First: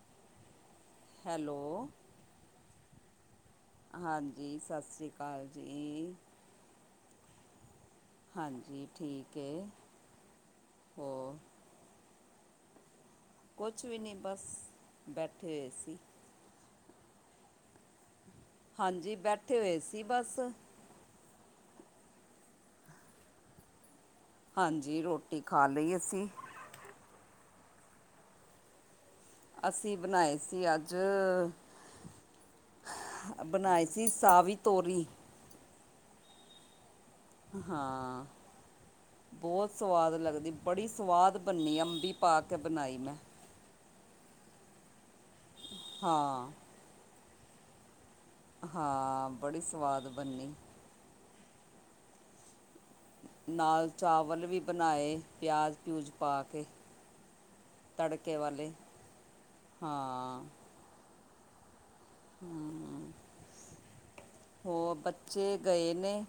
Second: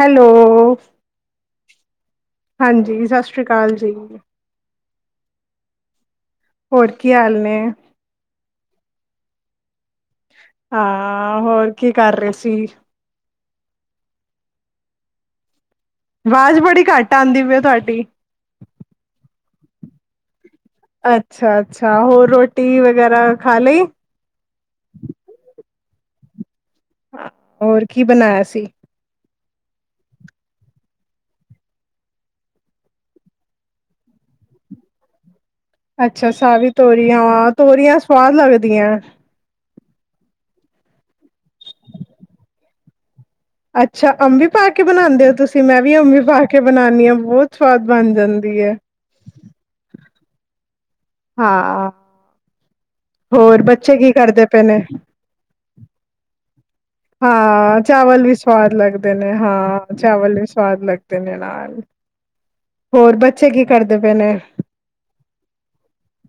Hello. Hello ਹਾਂਜੀ ਸਸ਼ ਹਾਂਜੀ, ਸਸ ਸ੍ਰੀ ਕਾਲ ਜੀ। ਹੋਰ ਕੀ ਹਾਲ ਨੇ? ਹਾਂਜੀ, ਠੀਕ ਏ। ਹਾਂ, ਹੋਰ ਕੀ ਕਰ ਰਹੇ ਸੀ? ਕੁਛ ਵੀ ਨਹੀਂ ਬਸ, ਬੈਠੇ ਹੋਏ ਸੀ। ਵਾਜ਼ ਬੜੀ ਘੱਟ ਆਂਦੀ ਪ ਤੁਹਾਡੀ? ਹਾਂਜੀ, ਬੈਠੇ ਹੋਏ ਸੀ ਬਸ। ਅੱਛਾ, ਅੱਛਾ, ਹੋਰ ਰੋਟੀ ਵਗੈਰਾ ਖਾ ਲਈ? ਖਾਲੀ ਅੱਸੀ। ਹੋਰ ਕੀ ਬਨਾਇਆ ਸੀ? ਅਸੀਂ ਬਣਾਏ ਸੀ ਅੱਜ ਬਣਾਏ ਸੀ ਸਾਵੀ ਤੋਰੀ। ਅੱਛਾ ਸਾਵੀ ਤੋਰੀਆਂ ਵ ਤੋਰੀਆਂ ਹਾਂ ਸਵਾਦ ਲੱਗਦੀਆਂ ਬਹੁਤ ਸਵਾਦ ਲੱਗਦੀ ਬੜੀ ਸਵਾਦ ਬਨੀ ਅੰਬੀ ਪਾ ਕੇ ਬਨਾਈ ਮੈਂ ਅੱਛਾ ਅੰਬੀ ਪਾ ਕੇ ਬਣਾਂਦੇ ਹੋ ਤੁਸੀਂ ਮੈਂ ਵੀ ਅੰਬੀ ਪਾ ਹਾਂ ਕੇ ਬਨਾਨੀ ਆ ਬਹੁਤ ਸਵਾਦ ਬਨ ਹਾਂ ਬੜੀ ਸਵਾਦ ਬਣਨੀ ਹਾਂ ਹੋਰ ਨਾਲ ਬੱਚੇ ਕੀ ਕਰਦੇ ਚਾਵਲ ਵੀ ਪਏ ਨੇ ਬਨਾਏ ਪਿਆਜ਼ ਪਊਜ਼ ਪਾ ਕੇ ਹਾਂ ਚਾਵਲ ਵੀ ਤੜਕੇ ਵਾਲੇ ਸਵਾਦ ਲੱਗਦੇ ਨੇ ਹਾਂ ਚਾਵਲ ਵੀ ਸਵਾਦ ਲੱਗਦੇ ਤਨੇ ਨਾਲ ਹੋਰ ਬੱਚੇ ਕੀ ਕਰਦੇ ਪਏ ਨੇ? ਹੋਰ ਬੱਚੇ ਗਏ ਨੇ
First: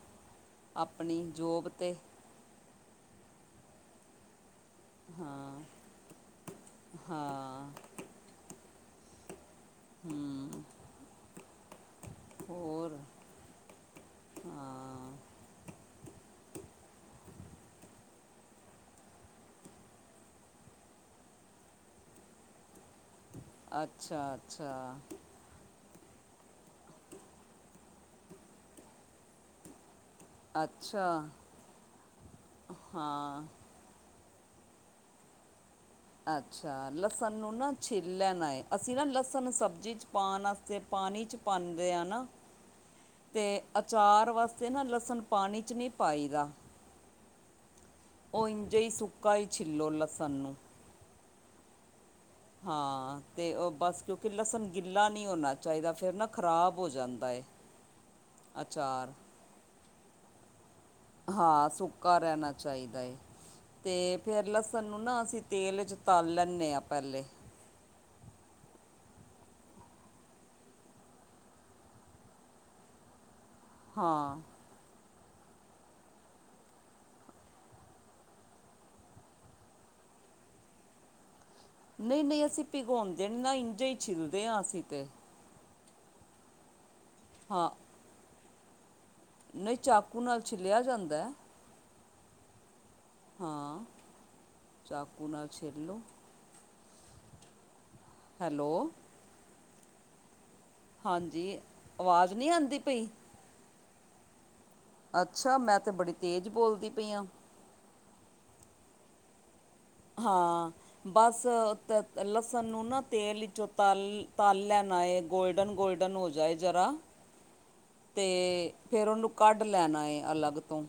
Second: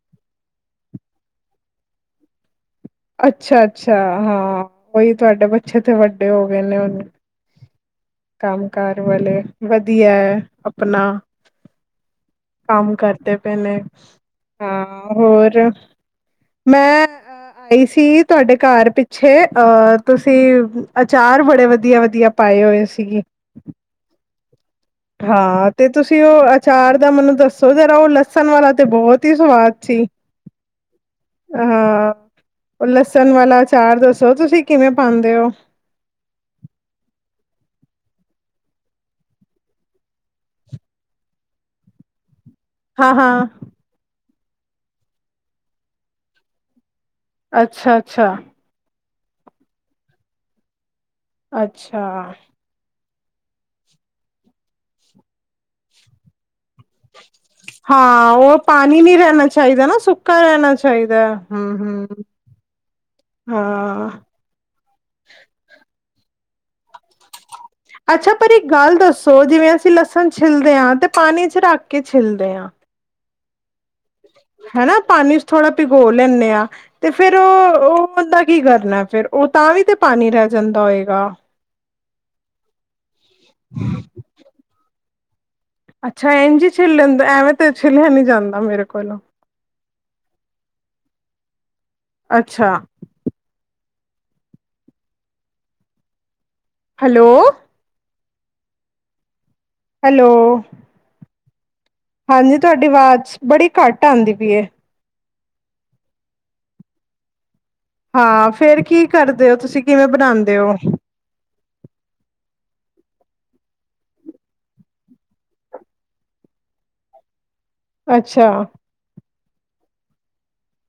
ਅਪਨੀ ਜੋਬ ਤੇ ਅੱਛਾ ਅੱਛਾ ਹਾਂ ਉਹੀ ਤੁਹਾਡੇ ਹਾਂ ਬੱਚੇ ਤੇ ਵੱਡੇ ਹੋ ਗਏ ਨੇ, ਹਾਂ ਕੰਮ ਕਾਰ ਵਾਲੇ ਵਧੀਆ ਹੈ ਹੂੰ ਅਪਨਾ ਕੰਮ ਹੋਰ ਕਰਦੇ ਪਏ ਨੇ, ਹਾਂ, ਹੋਰ ਮੈਂ ਅ ਆਈ ਸੀ ਤੁਹਾਡੇ ਘਰ ਪਿੱਛੇ ਅਹ ਤੁਸੀਂ ਅਚਾਰ ਬੜੇ ਵਧੀਆ ਵਧੀਆ ਪਾਏ ਹੋਏ ਸੀਗੇ ਅੱਛਾ ਅੱਛਾ ਹਾਂ ਤੇ ਤੁਸੀਂ ਉਹ ਅਚਾਰ ਦਾ ਮੈਨੂੰ ਦੱਸੋ ਜਰਾ ਉਹ ਲਸਨ ਵਾਲਾ ਤੇ ਬਹੁਤ ਈ ਸਵਾਦ ਸੀ ਅੱਛਾ ਹਾਂ, ਉਹ ਲਸਨ ਹਾਂ ਵਾਲਾ ਅਚਾਰ ਦੱਸੋ ਤੁਸੀਂ ਕਿਵੇਂ ਪਾਂਦੇ ੳ ਅੱਛਾ, ਲਸਨ ਨੂੰ ਨਾ ਛਿੱਲ ਲੈਨਾ ਏਂ, ਅਸੀਂ ਨਾ ਲਸਨ ਸਬਜ਼ੀ ਚ ਪਾਨ ਆਸਤੇ ਪਾਣੀ ਚ ਪਾਂਦੇ ਆ ਨਾ ਤੇ ਹਾਂ-ਹਾਂ ਅਚਾਰ ਵਾਸਤੇ ਨਾ ਲਸਨ ਪਾਨੀ ਚ ਨੀ ਪਾਈ ਦਾ ਅੱਛਾ-ਅੱਛਾ ਉਹ ਇੰਝੇ ਹੀ ਸੁੱਕਾ ਈ ਛਿੱਲੋ ਲਸਨ ਨੂੰ ਅੱਛਾ ਹਾਂ, ਤੇ ਉਹ ਬਸ ਕਿਉਂਕਿ ਲਸਨ ਗਿੱਲਾ ਨਹੀਂ ਹੋਨਾ ਚਾਹੀਦਾ ਫਿਰ ਨਾ ਖ਼ਰਾਬ ਹੋ ਜਾਂਦਾ ਏ ਹਾਂ ਉਹ ਪਾਣੀ ਅਚਾਰ ਨਹੀਂ ਰਹਿਣਾ ਚਾਹੀਦਾ ਨਾ ਸੁੱਕਾ ਰਹਿਣਾ ਚਾਹੀਦਾ ਹਾਂ ਹਮ ਹਮ ਸੁੱਕਾ ਰਹਿਣਾ ਚਾਹੀਦਾ ਹੈ ਹਾਂ ਤੇ ਫੇਿਰ ਲਸਣ ਨੂੰ ਨਾ ਅਸੀਂ ਤੇਲ ਚ ਤਲ ਲੈਂਦੇ ਹਾਂ ਪਹਿਲੇ ਅੱਛਾ ਪਰ ਇੱਕ ਗੱਲ ਦੱਸੋ ਜਿਵੇਂ ਅਸੀਂ ਲਸਣ ਛਿੱਲਦੇ ਹਾਂ ਤੇ ਪਾਣੀ ਚ ਰੱਖ ਕੇ ਛਿੱਲਦੇ ਹਾਂ [inaudible] ਹਾਂ ਹਨਾ ਪਾਣੀ ਚ ਥੋੜਾ ਭਿਗੋ ਲੈਂਦੇ ਆਾਂ ਤੇ ਫੇਰ ਉਹ ਉਹ ਬੰਦਾ ਕੀ ਕਰਨਾ ਫੇਰ ਉਹ ਤਾਂ ਵੀ ਤੇ ਪਾਣੀੀ ਰਹਿ ਜਾਂਦਾ ਹੋਏਗਾ ਨਹੀਂ ਨਹੀਂ ਅਸੀਂ ਭਿਗੋਂਦੇ ਨਹੀਂ ਇੰਝ ਹੀ ਛਿਲਦੇ ਹਾਂ ਅਸੀਂ ਤੇ ਅੱਛਾ ਇੰਝੀ ਛਿੱਲਣ ਐਵੇਂ ਹਾਂ ਤੇ ਛਿੱਲਿਆ ਨੀ ਜਾਂਦਾ ਮੇਰੇ ਕੋਲੋਂ ਨਹੀਂ ਚਾਕੂ ਨਾਲ ਛਿੱਲਿਆ ਜਾਂਦਾ ਹੈ ਅੱਛਾ ਹਾਂ ਚਾਕੂ ਨਾ ਛਿਲੋਂ ਹੈਲੋ ਹੈਲੋ ਹੈਲੋ ਹਾਂਜੀ ਆਵਾਜ਼ ਨਹੀਂ ਹਾਂਜੀ ਆਉਂਦੀ ਤੁਹਾਡੀ ਪਈ ਆਵਾਜ਼ ਬੜੀ ਘੱਟ ਆਉਂਦੀ ਪਈਏ ਅੱਛਾ ਮੈਂ ਤੇ ਬੜੀ ਤੇਜ਼ ਬੋਲਦੀ ਪਈ ਹਾਂ ਹਾਂ ਫੇਰ ਕੀ ਕਰਦੇ ਹੋ ਤੁਸੀਂ ਕਿਵੇਂ ਬਣਾਉਂਦੇ ਹਾਂ ਹੋ ਬਸ ਤ ਲਸਣ ਨੂੰ ਨਾ ਤੇਲ ਵਿੱਚੋਂ ਤਲ ਤਲ ਲੈਣਾ ਹੈ ਗੋਲਡਨ ਗੋਲਡਨ ਹੋ ਜਾਏ ਜ਼ਰਾ [inaudible] ਅੱਛਾ, ਤੇ ਫੇਰ ਉਹਨੂੰ ਕੱਢ ਲੈਣਾ ਅਲੱਗ ਤੋਂ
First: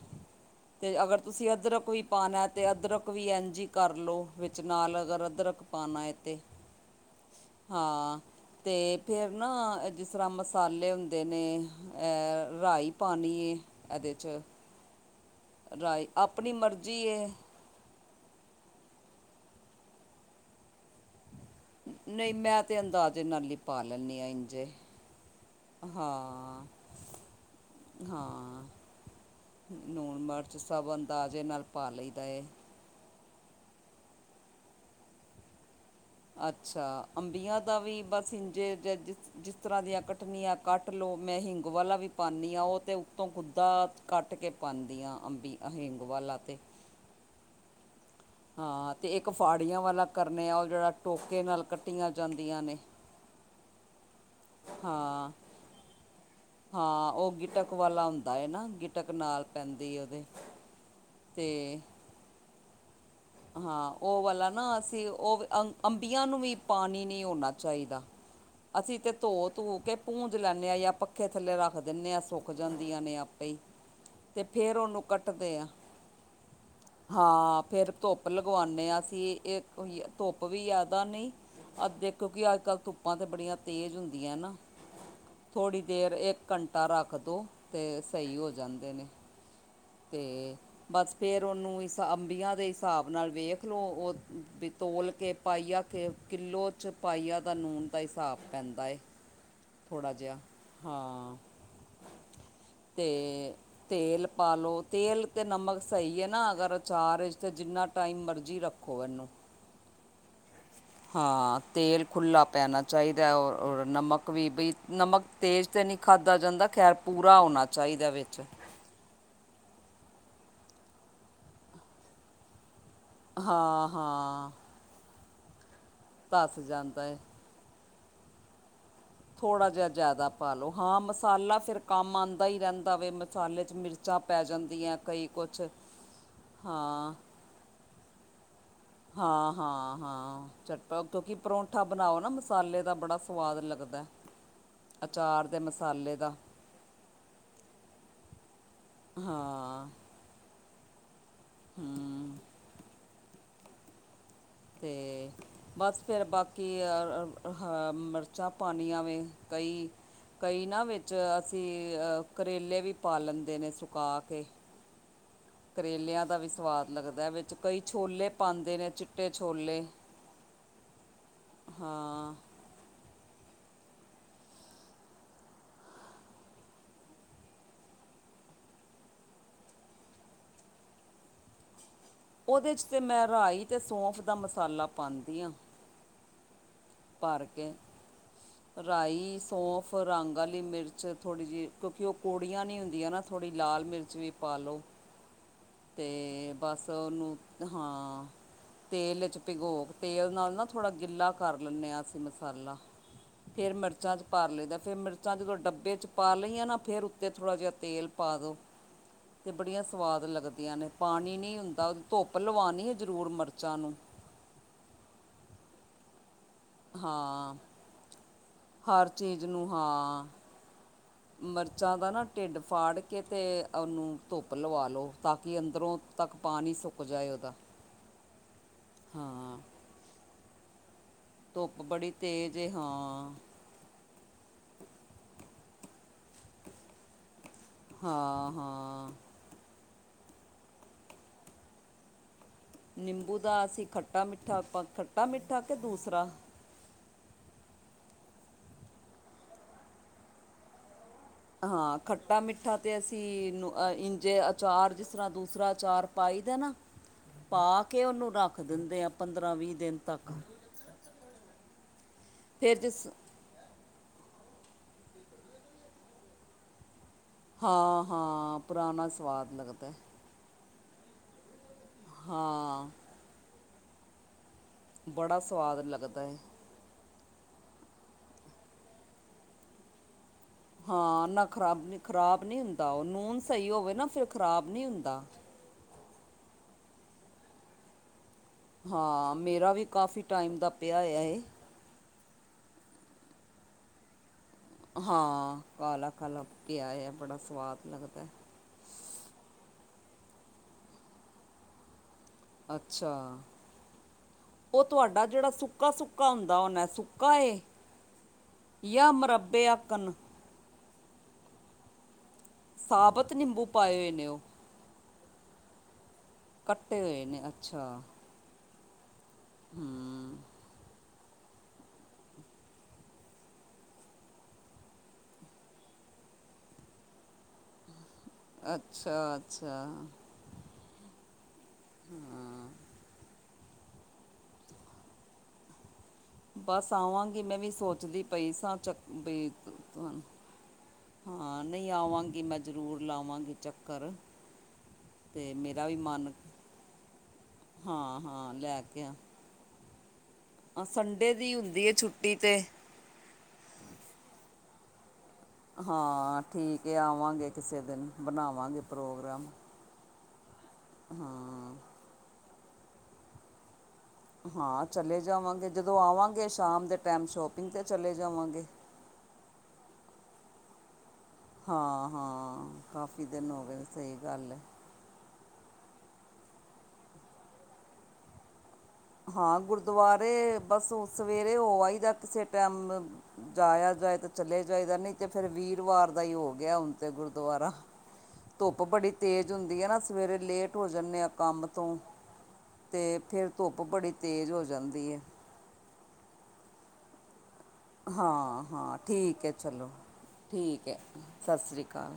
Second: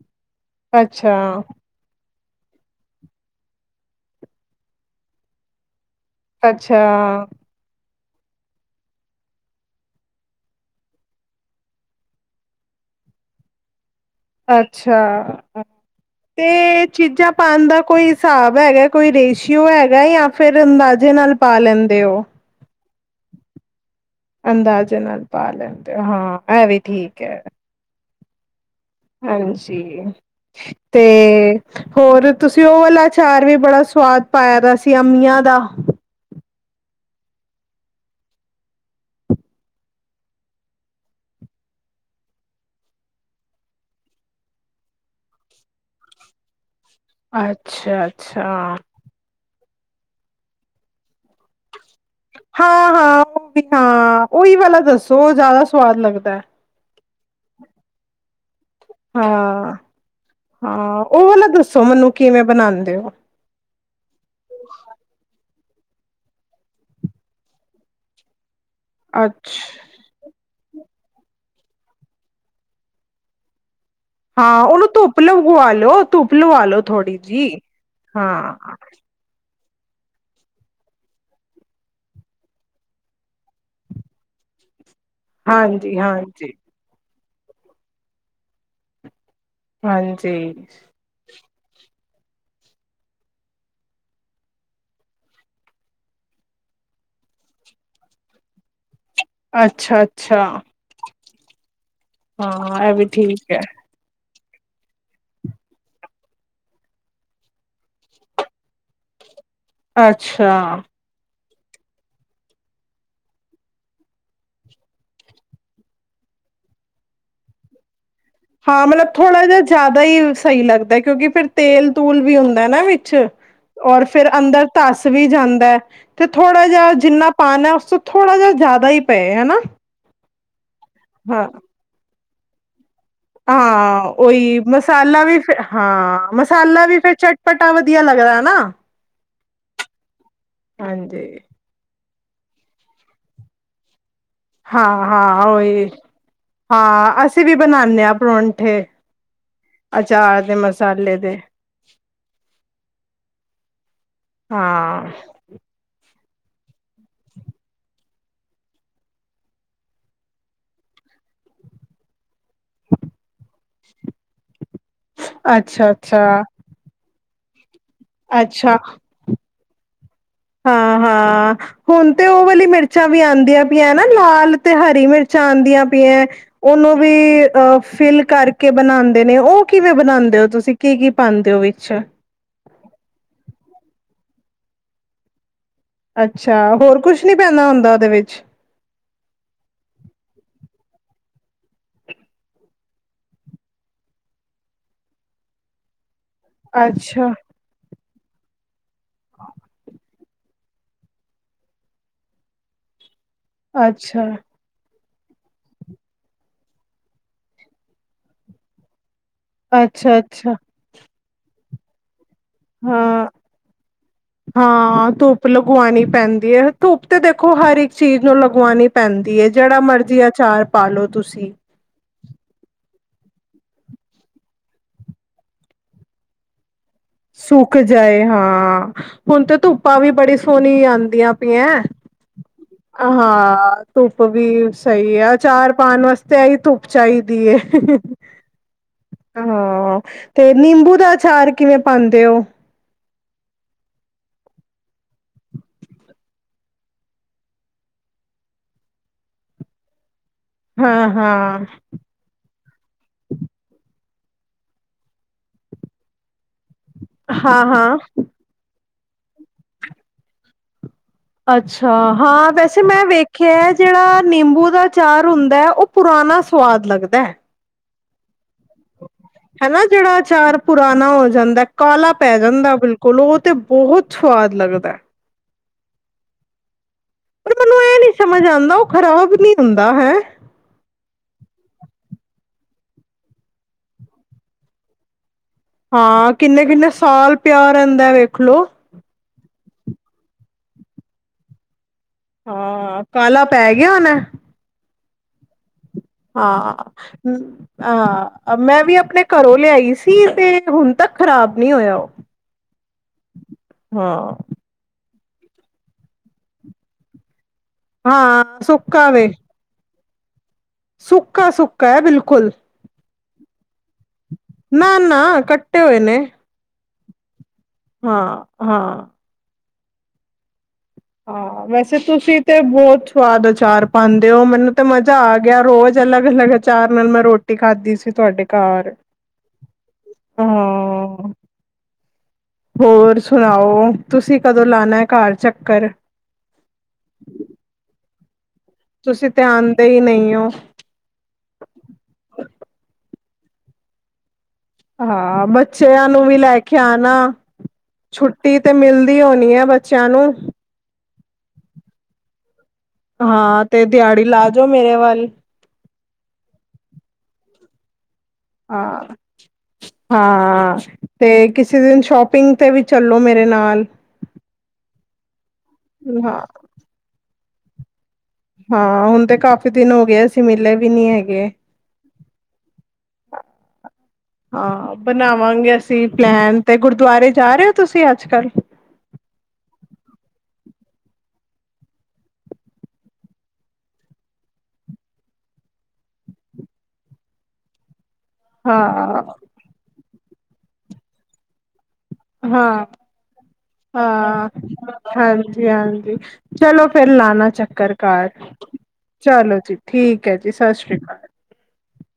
ਤੇ ਅੱਛਾ, ਅਗਰ ਤੁਸੀਂ ਇੱਧਰ ਕੋਈ ਪਾਉਣਾ ਅਤੇ ਅਦਰਕ ਵੀ ਐਂ ਜੀ ਕਰ ਲਉ ਵਿੱਚ ਨਾਲ ਅਗਰ ਅਦਰਕ ਪਾਉਣਾ ਹੈ ਤੇ ਅੱਛਾ, ਹਾਂ ਤੇ ਫੇਰ ਨਾ ਜਿਸ ਤਰ੍ਹਾਂ ਮਸਾਲੇ ਹੁੰਦੇ ਨੇ ਰਾਈ ਪਾਣੀ ਏ ਇਹਦੇ 'ਚ ਅੱਛਾ ਰਾਈ ਆਪਣੀ ਤੇ ਮਰਜ਼ੀ ਏ ਚੀਜ਼ਾਂ ਪਾਉਣ ਦਾ ਕੋਈ ਹਿਸਾਬ ਹੈਗਾ ਕੋਈ ਰੇਸ਼ੀਓ ਹੈਗਾ ਜਾਂ ਫਿਰ ਅੰਦਾਜ਼ੇ ਨਾਲ ਪਾ ਲੈਂਦੇ ਓ? ਨਹੀਂ ਮੈਂ ਤੇ ਅੰਦਾਜ਼ੇ ਨਾਲ ਹੀ ਪਾ ਲੈਂਦੀ ਹ ਇੰਝੇ ਅੰਦਾਜ਼ੇ ਨਾਲ ਪਾ ਲੈਂਦੇ ਓ, ਹਾਂ ਇਹ ਵੀ ਠੀਕ ਹੈ ਹਾਂ ਹਾਂਜੀ ਲੂਣ ਮਿਰਚ ਸਭ ਤੇ ਅੰਦਾਜ਼ੇ ਨਾਲ ਪਾ ਲਈਦਾ ਹੋਰ ਏ ਤੁਸੀਂ ਉਹ ਵਾਲਾ ਅਚਾਰ ਵੀ ਬੜਾ ਸਵਾਦ ਪਾਇਆ ਦਾ ਸੀ ਅੰਮੀਆਂ ਦਾ ਅੱਛਾ ਅੰਬੀਆਂ ਦਾ ਵੀ ਬਸ ਇੰਝੇ ਜ ਜਿਸ ਜਿਸ ਤਰ੍ਹਾਂ ਦੀਆਂ ਕੱਟਨੀਆਂ ਕੱਟ ਲਓ ਮੈਂ ਹਿੰਗ ਵਾਲਾ ਵੀ ਪਾਉਂਦੀ ਹ ਉਹ ਤੇ ਉੱਤੋਂ ਗੁੱਦਾ ਕੱਟ ਕੇ ਪਾਉਂਦੀ ਆ ਅੰਬੀ ਅਹਿੰਗ ਵਾਲਾ ਤੇ ਅੱਛਾ ਅੱਛਾ। ਹਾਂ ਤੇ ਇੱਕ ਫਾੜੀਆਂ ਵਾਲਾ ਕਰਨੇ ਆ ਉਹ ਜਿਹੜਾ ਟੋਕੇ ਨਾਲ ਕੱਟੀਆਂ ਜਾਂਦੀਆਂ ਨੇ ਹਾਂ ਹਾਂ ਉਹ ਵੀ ਹਾਂ ਉ ਓਹੀ ਵਾਲਾ ਹਾਂ ਦੱਸੋ ਜ਼ਿਆਦਾ ਸਵਾਦ ਲੱਗਦਾ ਹਾਂ ਉਹ ਗਿਟਕ ਵਾਲਾ ਹੁੰਦਾ ਨਾ ਗਿਟਕ ਨਾਲ ਹਾਂ, ਪੈਂਦੀ ਉਹਦੇ ਹਾਂ ਉਹ ਵਾਲਾ ਅਤੇ ਦੱਸੋ ਮੈਨੂੰ ਕਿਵੇਂ ਬਣਾਉਂਦੇ ਹੋ ਹਾਂ ਉਹ ਵਾਲਾ ਨਾ ਅਸੀਂ ਉਹ ਅ ਅੰਬੀਆਂ ਨੂੰ ਵੀ ਪਾਣੀ ਨਹੀਂ ਹੋਣਾ ਚਾਹੀਦਾ ਅਸੀਂ ਤੇ ਧੋ ਅੱਛ ਧੂ ਕੇ ਪੂੰਜ ਲੈਂਦੇ ਹਾਂ ਜਾਂ ਪੱਖੇ ਥੱਲੇ ਰੱਖ ਦਿੰਦੇ ਹਾਂ ਸੁੱਕ ਜਾਂਦੀਆਂ ਨੇ ਆਪੇ ਈ ਹਾਂ ਉਹਨੂੰ ਧੁੱਪ ਲਗਵਾ ਲੋ ਧੁੱਪ ਲਵਾ ਲੋ ਥੋੜੀ ਜਿਹੀ ਹਾਂ ਫਿਰ ਧੁੱਪ ਲਗਵਾਉਂਦੇ ਹਾਂ ਅਸੀਂ ਇਹ ਧੁੱਪ ਵੀ ਜਿਆਦਾ ਨਹੀਂ। ਅ ਦੇਖੋ ਕਿ ਅੱਜ ਕੱਲ ਧੁੱਪਾਂ ਤੇ ਬੜੀਆਂ ਤੇਜ਼ ਹੁੰਦੀਆਂ ਨਾ। ਥੋੜ੍ਹੀ ਹਾਂਜੀ ਦੇਰ ਇੱਕ ਹਾਂਜੀ ਘੰਟਾ ਰੱਖ ਦਿਉ ਅਤੇ ਸਹੀ ਹੋ ਜਾਂਦੇ ਨੇ। ਹਾਂਜੀ ਤੇ ਬਸ ਫੇਰ ਉਹਨੂੰ ਇਸ ਅੰਬੀਆਂ ਦੇ ਹਿਸਾਬ ਨਾਲ ਵੇਖ ਲਓ ਉਹ ਵੀ ਤੋਲ ਕੇ ਪਾਈ ਆ ਕੇ। ਕਿਲੋ 'ਚ ਪਾਈਆ ਦਾ ਨੂਣ ਦਾ ਹਿਸਾਬ ਪੈਂਦਾ ਏ। ਅੱਛਾ ਥੋੜ੍ਹਾ ਅੱਛਾ ਜਿਹਾ ਹਾਂ ਹਾਂ ਇਹ ਵੀ ਠੀਕ ਤੇ ਹੈ। ਤੇਲ ਪਾ ਲਓ ਤੇਲ ਅਤੇ ਨਮਕ ਸਹੀ ਹੈ ਨਾ ਅਗਰ ਅਚਾਰ ਤਾਂ ਜਿੰਨਾ ਟਾਈਮ ਮਰਜ਼ੀ ਰੱਖੋ ਇਹਨੂੰ। ਅੱਛਾ ਹਾਂ ਤੇਲ ਖੁੱਲਾ ਪੈਣਾ ਚਾਹੀਦਾ ਔਰ ਨਮਕ ਵੀ ਬਈ ਨਮਕ ਤੇਜ਼ ਤਾਂ ਨਹੀਂ ਖਾਧੀ। ਜਾਂਦਾ ਖੈਰ ਪੂਰਾ ਹੋਣਾ ਚਾਹੀਦਾ ਵਿੱਚ। ਹਾਂ ਮਤਲਬ ਥੋੜ੍ਹਾ ਜਿਹਾ ਜ਼ਿਆਦਾ ਹੀ ਸਹੀ ਲੱਗਦਾ ਕਿਉਂਕਿ ਫਿਰ ਤੇਲ ਤੂਲ ਵੀ ਹੁੰਦਾ ਨਾ ਹਾਂ ਔਰ ਫਿਰ ਹਾਂ ਅੰਦਰ ਤੱਸ ਵੀ ਜਾਂਦਾ। ਤੇ ਧੱਸ ਥੋੜਾ ਜਿਹਾ ਜਾਂਦਾ ਹੈ ਜਿੰਨਾ ਪਾਣਾ ਹੈ ਉਸ ਤੋਂ ਥੋੜ੍ਹਾ ਜਿਹਾ ਜ਼ਿਆਦਾ ਹੀ। ਪਏ ਹਨਾ ਥੋੜਾ ਜਿਹਾ ਜਿਆਦਾ ਪਾਲੋ ਹਾਂ ਮਸਾਲਾ ਫਿਰ ਕੰਮ ਆਉਂਦਾ ਹੀ ਰਹਿੰਦਾ। ਵੇ ਮਸਾਲੇ 'ਚ ਹਾਂ ਮਿਰਚਾਂ ਪੈ ਉਹੀ ਜਾਂਦੀਆਂ ਮਸਾਲਾ ਕਈ ਵੀ ਫ ਕੁਛ ਹਾਂ ਮਸਾਲਾ ਵੀ ਹਾਂ ਫੇਰ ਚਟਪਟਾ ਵਧੀਆ ਲੱਗਦਾ ਲੱਗਦਾ ਨਾ। ਹਾਂ ਹਾਂ ਹਾਂ ਚਟਪ ਕਿਉਂਕਿ ਹਾਂਜੀ ਪਰੌਂਠਾ ਬਣਾਓ ਨਾ ਮਸਾਲੇ ਦਾ ਬੜਾ ਸਵਾਦ ਲੱਗਦਾ। ਹਾਂ ਹਾਂ ਅਚਾਰ ਦੇ ਉਹੀ ਮਸਾਲੇ ਦਾ ਹਾਂ ਅਸੀਂ ਵੀ ਬਣਾਦੇ ਹਾਂ ਪਰੌ। ਪਰੌਂਠੇ ਅਚਾਰ ਦੇ ਮਸਾਲੇ ਦੇ। ਹੂ ਤੇ ਹਾਂ ਬਸ ਫਿਰ ਬਾਕੀ ਅ ਮਿਰਚਾਂ ਪਾਣੀ ਆਂ ਵੇ ਕਈ। ਕਈ ਨਾ ਵਿੱਚ ਅਸੀਂ ਕਰੇਲੇ ਵੀ ਪਾ ਲੈਂਦੇ ਨੇ ਸੁਕਾ ਕੇ। ਕਰੇਲਿਆਂ ਦਾ ਅੱਛਾ-ਅੱਛਾ, ਵੀ ਸਵਾਦ ਲੱਗਦਾ ਹੈ ਵਿੱਚ ਕਈ ਛੋਲੇ ਪਾਉਂਦੇ ਨੇ ਚਿੱਟੇ ਛੋਲੇ ਹਾਂ ਹਾਂ ਹੁਣ ਤੇ ਹਾਂ ਉਹ ਵਾਲੀ ਮਿਰਚਾਂ ਵੀ ਆਉਂਦੀ। ਪੀਆ ਨਾ ਲਾਲ ਤੇ ਹਰੀ ਮਿਰਚਾਂ ਆਉਂਦੀਆਂ ਪਈਆ ਉਹਨੂੰ ਵੀ ਅ ਫਿਲ ਕਰ ਕਰਕੇ ਬਣਾਉਂਦੇ ਨੇ ਉਹ ਕਿਵੇਂ ਬਣਾਉਂਦੇ ਹੋ ਤੁਸੀਂ ਕੀ ਕੀ ਪਾਉਂਦੇ ਹੋ ਵਿੱਚ। ਉਹਦੇ 'ਚ ਤਾਂ ਮੈਂ ਰਾਈ ਤੇ ਸੌਂਫ ਦਾ ਮਸਾਲਾ ਪਾਉਂਦੀ ਹਾਂ। ਅੱਛਾ। ਹੋਰ ਕੁਛ ਨੀ ਭਰ ਪੈਂਦਾ ਕੇ ਹੁੰਦਾ ਉਹਦੇ ਵਿੱਚ ਰਾਈ ਸੌਫ ਰੰਗ ਵਾਲੀ ਮਿਰਚ ਥੋੜ੍ਹੀ ਜਿਹੀ ਕਿਉਂਕਿ ਉਹ ਕੌੜੀਆਂ ਨੀ ਹੁੰਦੀਆਂ ਨਾ ਥੋੜ੍ਹੀ ਲਾਲ ਮਿਰਚ ਵੀ ਪਾ ਲਉ। ਤੇ ਬਸ ਉਹਨੂੰ ਹਾਂ। ਤੇਲ ਚ ਭਿਗੋਕ ਤੇਲ ਨਾਲ ਨਾ ਥੋੜ੍ਹਾ ਗਿੱਲਾ ਕਰ ਲੈਂਦੇ ਹਾਂ ਅਸੀਂ ਮਸਾਲਾ। ਫੇਰ ਮਿਰਚਾਂ ਚ ਅੱਛਾ-ਅੱਛਾ, ਭਰ ਲਈ ਫਿਰ ਮਿਰਚ ਜਾਂ ਜਦੋਂ ਡੱਬੇ 'ਚ ਪਾ ਲਈਆਂ ਨਾ ਫਿਰ ਉੱਤੇ ਥੋੜ੍ਹਾ ਜਿਹਾ ਤੇਲ ਪਾ ਦਿਉ। ਅਤੇ ਬੜੀਆਂ ਸਆਦ ਅੱਛਾ-ਅੱਛਾ ਲੱਗਦੀਆਂ ਨੇ ਪਾਣੀ ਨਹੀਂ ਹੁੰਦਾ ਉਹ ਧੁੱਪ ਧੁੱਪ ਲਵਾਉਣੀ ਆ ਹਾਂ ਜ਼ਰੂਰ ਮਿਰਚਾਂ ਨੂੰ ਹਾਂ ਧੁੱਪ ਲਗਵਾਉਣੀ ਪੈਂਦੀ। ਧੁੱਪ ਤੇ ਦੇਖੋ ਹਾਂ ਹਰ ਇੱਕ ਚੀਜ਼ ਨੂੰ ਲਗਵਾਉਣੀ ਹਰ ਪੈਂਦੀ ਚੀਜ਼ ਹੈ ਨੂੰ ਜਿਹੜਾ ਮਰਜ਼ੀ ਹਾਂ ਆਚਾਰ ਪਾਲੋ ਤੁਸੀਂ। ਮਿਰਚਾਂ ਦਾ ਨਾ ਢਿੱਡ ਫਾੜ ਕੇ ਅਤੇ ਉਹਨੂੰ ਧੁੱਪ ਲਵਾ ਲਉ ਤਾਂ ਕਿ ਅੰਦਰੋਂ ਤੱਕ ਪਾਣੀ ਸੁੱਕ। ਜਾਏ ਉਹਦਾ ਸੁੱਕ ਜਾਏ ਹਾਂ ਹੁਣ ਤੇ ਹਾਂ ਧੁੱਪਾ ਵੀ ਬੜੀ ਸੋਹਣੀ ਆਉਂਦੀ। ਧੁੱਪ ਬੜੀ ਤੇਜ਼। ਹਾਂ ਤੂੰ ਧੁੱਪ ਵੀ ਸਹੀ ਆ ਚਾਰ ਪਾਉਣ ਵਾਸਤੇ ਆਹੀ ਧੁੱਪ ਚਾਹੀਦੀ ਏ। ਹਾਂ ਹਾਂ ਹਾਂ ਤੇ ਨਿੰਬੂ ਦਾ ਅਚਾਰ ਕਿਵੇਂ ਪਾਉਂਦੇ ਹੋ? ਨਿੰਬੂ ਦਾ ਅਸੀਂ ਖੱਟਾ ਮਿੱਠਾ ਖੱਟਾ ਮਿੱਠਾ ਕਿ ਦੂਸਰਾ। ਹਾਂ। ਹਾਂ ਖੱਟਾ ਮਿੱਠਾ ਤੇ ਅਸੀਂ ਅ ਜੇ ਅਚਾਰ ਜਿਸ ਤਰ੍ਹਾਂ ਦੂਸਰਾ ਅਚਾਰ ਪਾਈ ਦਾ ਨਾ ਹਾਂ ਪਾ ਹਾਂ ਕੇ ਉਹਨੂੰ ਰੱਖ ਦਿੰਦੇ ਆ। ਪੰਦਰਾਂ ਵੀਹ ਦਿਨ ਤੱਕ। ਅੱਛਾ ਹਾਂ ਫਿਰ ਵੈਸੇ ਮੈਂ ਜਿਸ ਵੇਖਿਆ। ਜਿਹੜਾ ਨਿੰਬੂ ਦਾ ਅ ਚਾਰ ਹੁੰਦਾ ਉਹ ਪੁਰਾਣਾ ਸਵਾਦ ਲੱਗਦਾ ਹਾਂ ਹਾਂ ਪੁਰਾਣਾ ਸਵਾਦ ਹਨਾ ਲੱਗਦਾ। ਜਿਹੜਾ ਅਚਾਰ ਪੁਰਾਣਾ ਹੋ ਜਾਂਦਾ ਕਾਲਾ ਪੈ ਜਾਂਦਾ ਹਾਂ ਬਿਲਕੁਲ ਉਹ ਤੇ ਬਹੁਤ ਸਵਾਦ ਲੱਗਦਾ ਹੈ। ਬੜਾ ਸਵਾਦ ਲੱਗਦਾ ਹੈ। ਪਰ ਮੈਨੂੰ ਇਹ ਨੀ ਸਮਝ ਆਉਂਦਾ ਉਹ ਖ਼ਰਾਬ ਨਹੀਂ ਹੁੰਦਾ ਹੈਂ। ਹਾਂ ਨਾ ਖਰਾਬ ਖ਼ਰਾਬ ਨਹੀਂ ਹੁੰਦਾ ਉਹ ਨੂਨ ਸਹੀ ਹੋਵੇ ਨਾ ਫਿਰ ਖ਼ਰਾਬ ਨਹੀਂ ਹੁੰਦਾ। ਹਾਂ ਕਿੰਨੇ ਕਿੰਨੇ ਸਾਲ ਪਿਆ ਰਹਿੰਦਾ ਵਖ ਹਾਂ ਮੇਰਾ ਵੀ ਕਾਫ਼ੀ ਟਾਈਮ ਦਾ ਪਿਆ ਹੈ ਇਹ ਹਾਂ ਕਾਲਾ ਪੈ ਗਿਆ ਹੋਣਾ ਹਾਂ। ਕਾਲਾ ਕਾਲਾ ਹਾਂ ਪਿਆ ਹੈ ਬੜਾ ਸਵਾਦ ਲੱਗਦਾ ਹੈ। ਹਹ ਮੈਂ ਵੀ ਆਪਣੇ ਘਰੋਂ ਲਿਆਈ ਸੀ। ਤੇ ਹੁਣ ਤੱਕ ਖ਼ਰਾਬ ਨਹੀਂ ਹੋਇਆ ਉਹ ਅੱਛਾ ਹਾਂ ਉਹ ਤੁਹਾਡਾ ਜਿਹੜਾ ਸੁੱਕਾ ਸੁੱਕਾ ਹੁੰਦਾ ਉਹਨੇ ਸੁੱਕਾ ਹਾਂ ਸੁੱਕਾ ਜਾਂ ਵੇ ਮੁਰੱਬੇ ਆਕਣ ਸੁੱਕਾ ਸੁੱਕਾ ਹੈ ਬਿਲਕੁਲ ਸਾਬਤ ਨਿੰਬੂ ਪਾਏ ਹੋਏ ਨੇ ਉਹ ਨਾ ਨਾ ਕੱਟੇ ਹੋਏ ਨੇ। ਕੱਟੇ ਹੋਏ ਨੇ ਅ ਹਾਂ ਹਾਂ। ਹਮ। ਹਾਂ ਵੈਸੇ ਤੁਸੀਂ ਤੇ ਬਹੁਤ ਸਵਾਦ ਅਚਾਰ ਪਾਉਂਦੇ ਹੋ, ਮੈਨੂੰ ਤੇ ਮਜ਼ਾ ਆ ਗਿਆ ਰੋਜ਼। ਅਲੱਗ ਅਲੱਗ ਅਚਾਰ ਨਾਲ ਮੈਂ ਰੋਟੀ ਖਾਧੀ ਸੀ। ਤੁਹਾਡੇ ਘਰ, ਅੱਛਾ ਅੱਛਾ ਹਾਂ। ਹਮ। ਹੋਰ ਸੁਣਾਓ ਤੁਸੀਂ ਕਦੋਂ ਲਾਣਾ ਘਰ ਚੱਕਰ। ਬਸ ਆਵਾਂਗੀ ਮੈਂ ਵੀ ਸੋਚਦੀ ਪਈ ਸੀ। ਤਾਂ ਚੱਕ ਤੁਸੀਂ ਤੇ ਬਈ ਆਉਂਦੇ ਹੀ ਤੁੂੰ ਨਹੀਂ ਹੋ ਹਾਂ ਨਹੀਂ ਆਵਾਂਗੀ ਮੈਂ ਜ਼ਰੂਰ ਲਾਵਾਂਗੀ। ਚੱਕਰ। ਹਾਂ ਅਤੇ ਮੇਰਾ ਬੱਚਿਆਂ ਨੂੰ ਮਨ ਵੀ ਲੈ ਕੇ ਆ ਨਾ। ਹਾਂ ਹਾਂ ਛੁੱਟੀ ਤੇ ਲੈ ਕੇ ਆ ਮਿਲਦੀ ਹੋਣੀ ਹੈ ਬੱਚਿਆਂ ਨੂੰ। ਹਾਂ ਸੰਡੇ ਦੀ ਹੁੰਦੀ ਹੈ ਛੁੱਟੀ ਤੇ। ਹਾਂ ਤੇ ਦਿਹਾੜੀ ਲਾਜਓ ਮੇਰੇ ਵੱਲ। ਹਾਂ ਠੀਕ ਹੈ ਆਵਾਂਗੇ ਕਿਸੇ ਦਿਨ ਬਣਾਵਾਂਗੇ ਹਾਂ ਪ੍ਰੋਗਰਾਮ। ਹਾਂ ਤੇ ਹਾਂ ਕਿਸੇ ਦਿਨ ਸ਼ੋਪਿੰਗ ਤੇ ਵੀ ਚੱਲੋ ਮੇਰੇ ਨਾਲ। ਹਾਂ ਚਲੇ ਜਾਵਾਂਗੇ ਜਦੋਂ ਹਾਂ ਆਵਾਂਗੇ, ਸ਼ਾਮ ਦੇ ਟਾਈਮ ਸ਼ੋਪਿੰਗ ਤੇ ਚਲੇ ਜਾਵਾਂਗੇ ਹਾਂ ਹੁਣ ਤੇ ਕਾਫੀ ਦਿਨ ਹੋ ਗਏ, ਅਸੀਂ ਮਿਲੇ ਵੀ ਨੀ ਹੈਗੇ। ਹਾਂ ਹਾਂ ਕਾਫੀ ਦਿਨ ਹੋ ਗੇ ਸਹੀ ਗੱਲ ਹੈ। ਪ੍ਰੀ ਪਲੈਨ ਤੇ ਗੁਰਦੁਆਰੇ ਜਾ ਰਹੇ ਹੋ ਤੁਸੀਂ ਅੱਜ ਕੱਲ। ਹਾਂ ਗੁਰਦੁਆਰੇ ਬਸ ਸਵੇਰੇ ਹੋ ਆਈਦਾ, ਕਿਸੇ ਟਾਈਮ ਜਾਇਆ ਜਾਏ ਤੇ ਚਲੇ ਜਾਏਦਾ ਨਹੀਂ ਤੇ ਫ਼ਿਰ ਵੀਰਵਾਰ ਦਾ ਹੀ ਹੋ ਗਿਆ ਹੁਣ ਤੇ ਗੁਰਦੁਆਰਾ। ਧੁੱਪ ਬੜੀ ਹਾਂ ਤੇਜ਼ ਹੁੰਦੀ ਆ ਨਾ, ਸਵੇਰੇ ਲੇਟ ਹੋ ਜਾਂਦੇ ਆ ਕੰਮ ਤੋਂ ਹਾਂ ਤੇ ਫਿਰ ਧੁੱਪ ਬੜੀ ਹਾਂ ਤੇਜ਼ ਹੋ ਜਾਂਦੀ ਹੈ ਹਾਂਜੀ ਹਾਂਜੀ ਚਲੋ ਫੇਰ ਲਾਣਾ ਚੱਕ ਹਾਂ ਹਾਂ ਠੀਕ ਹੈ ਜੀ ਚਲੋ ਠੀਕ ਹੈ ਜੀ ਸਤਿ ਠੀਕ ਸ੍ਰੀ ਹੈ ਅਕਾਲ ਸਤਿ ਸ੍ਰੀ ਅਕਾਲ।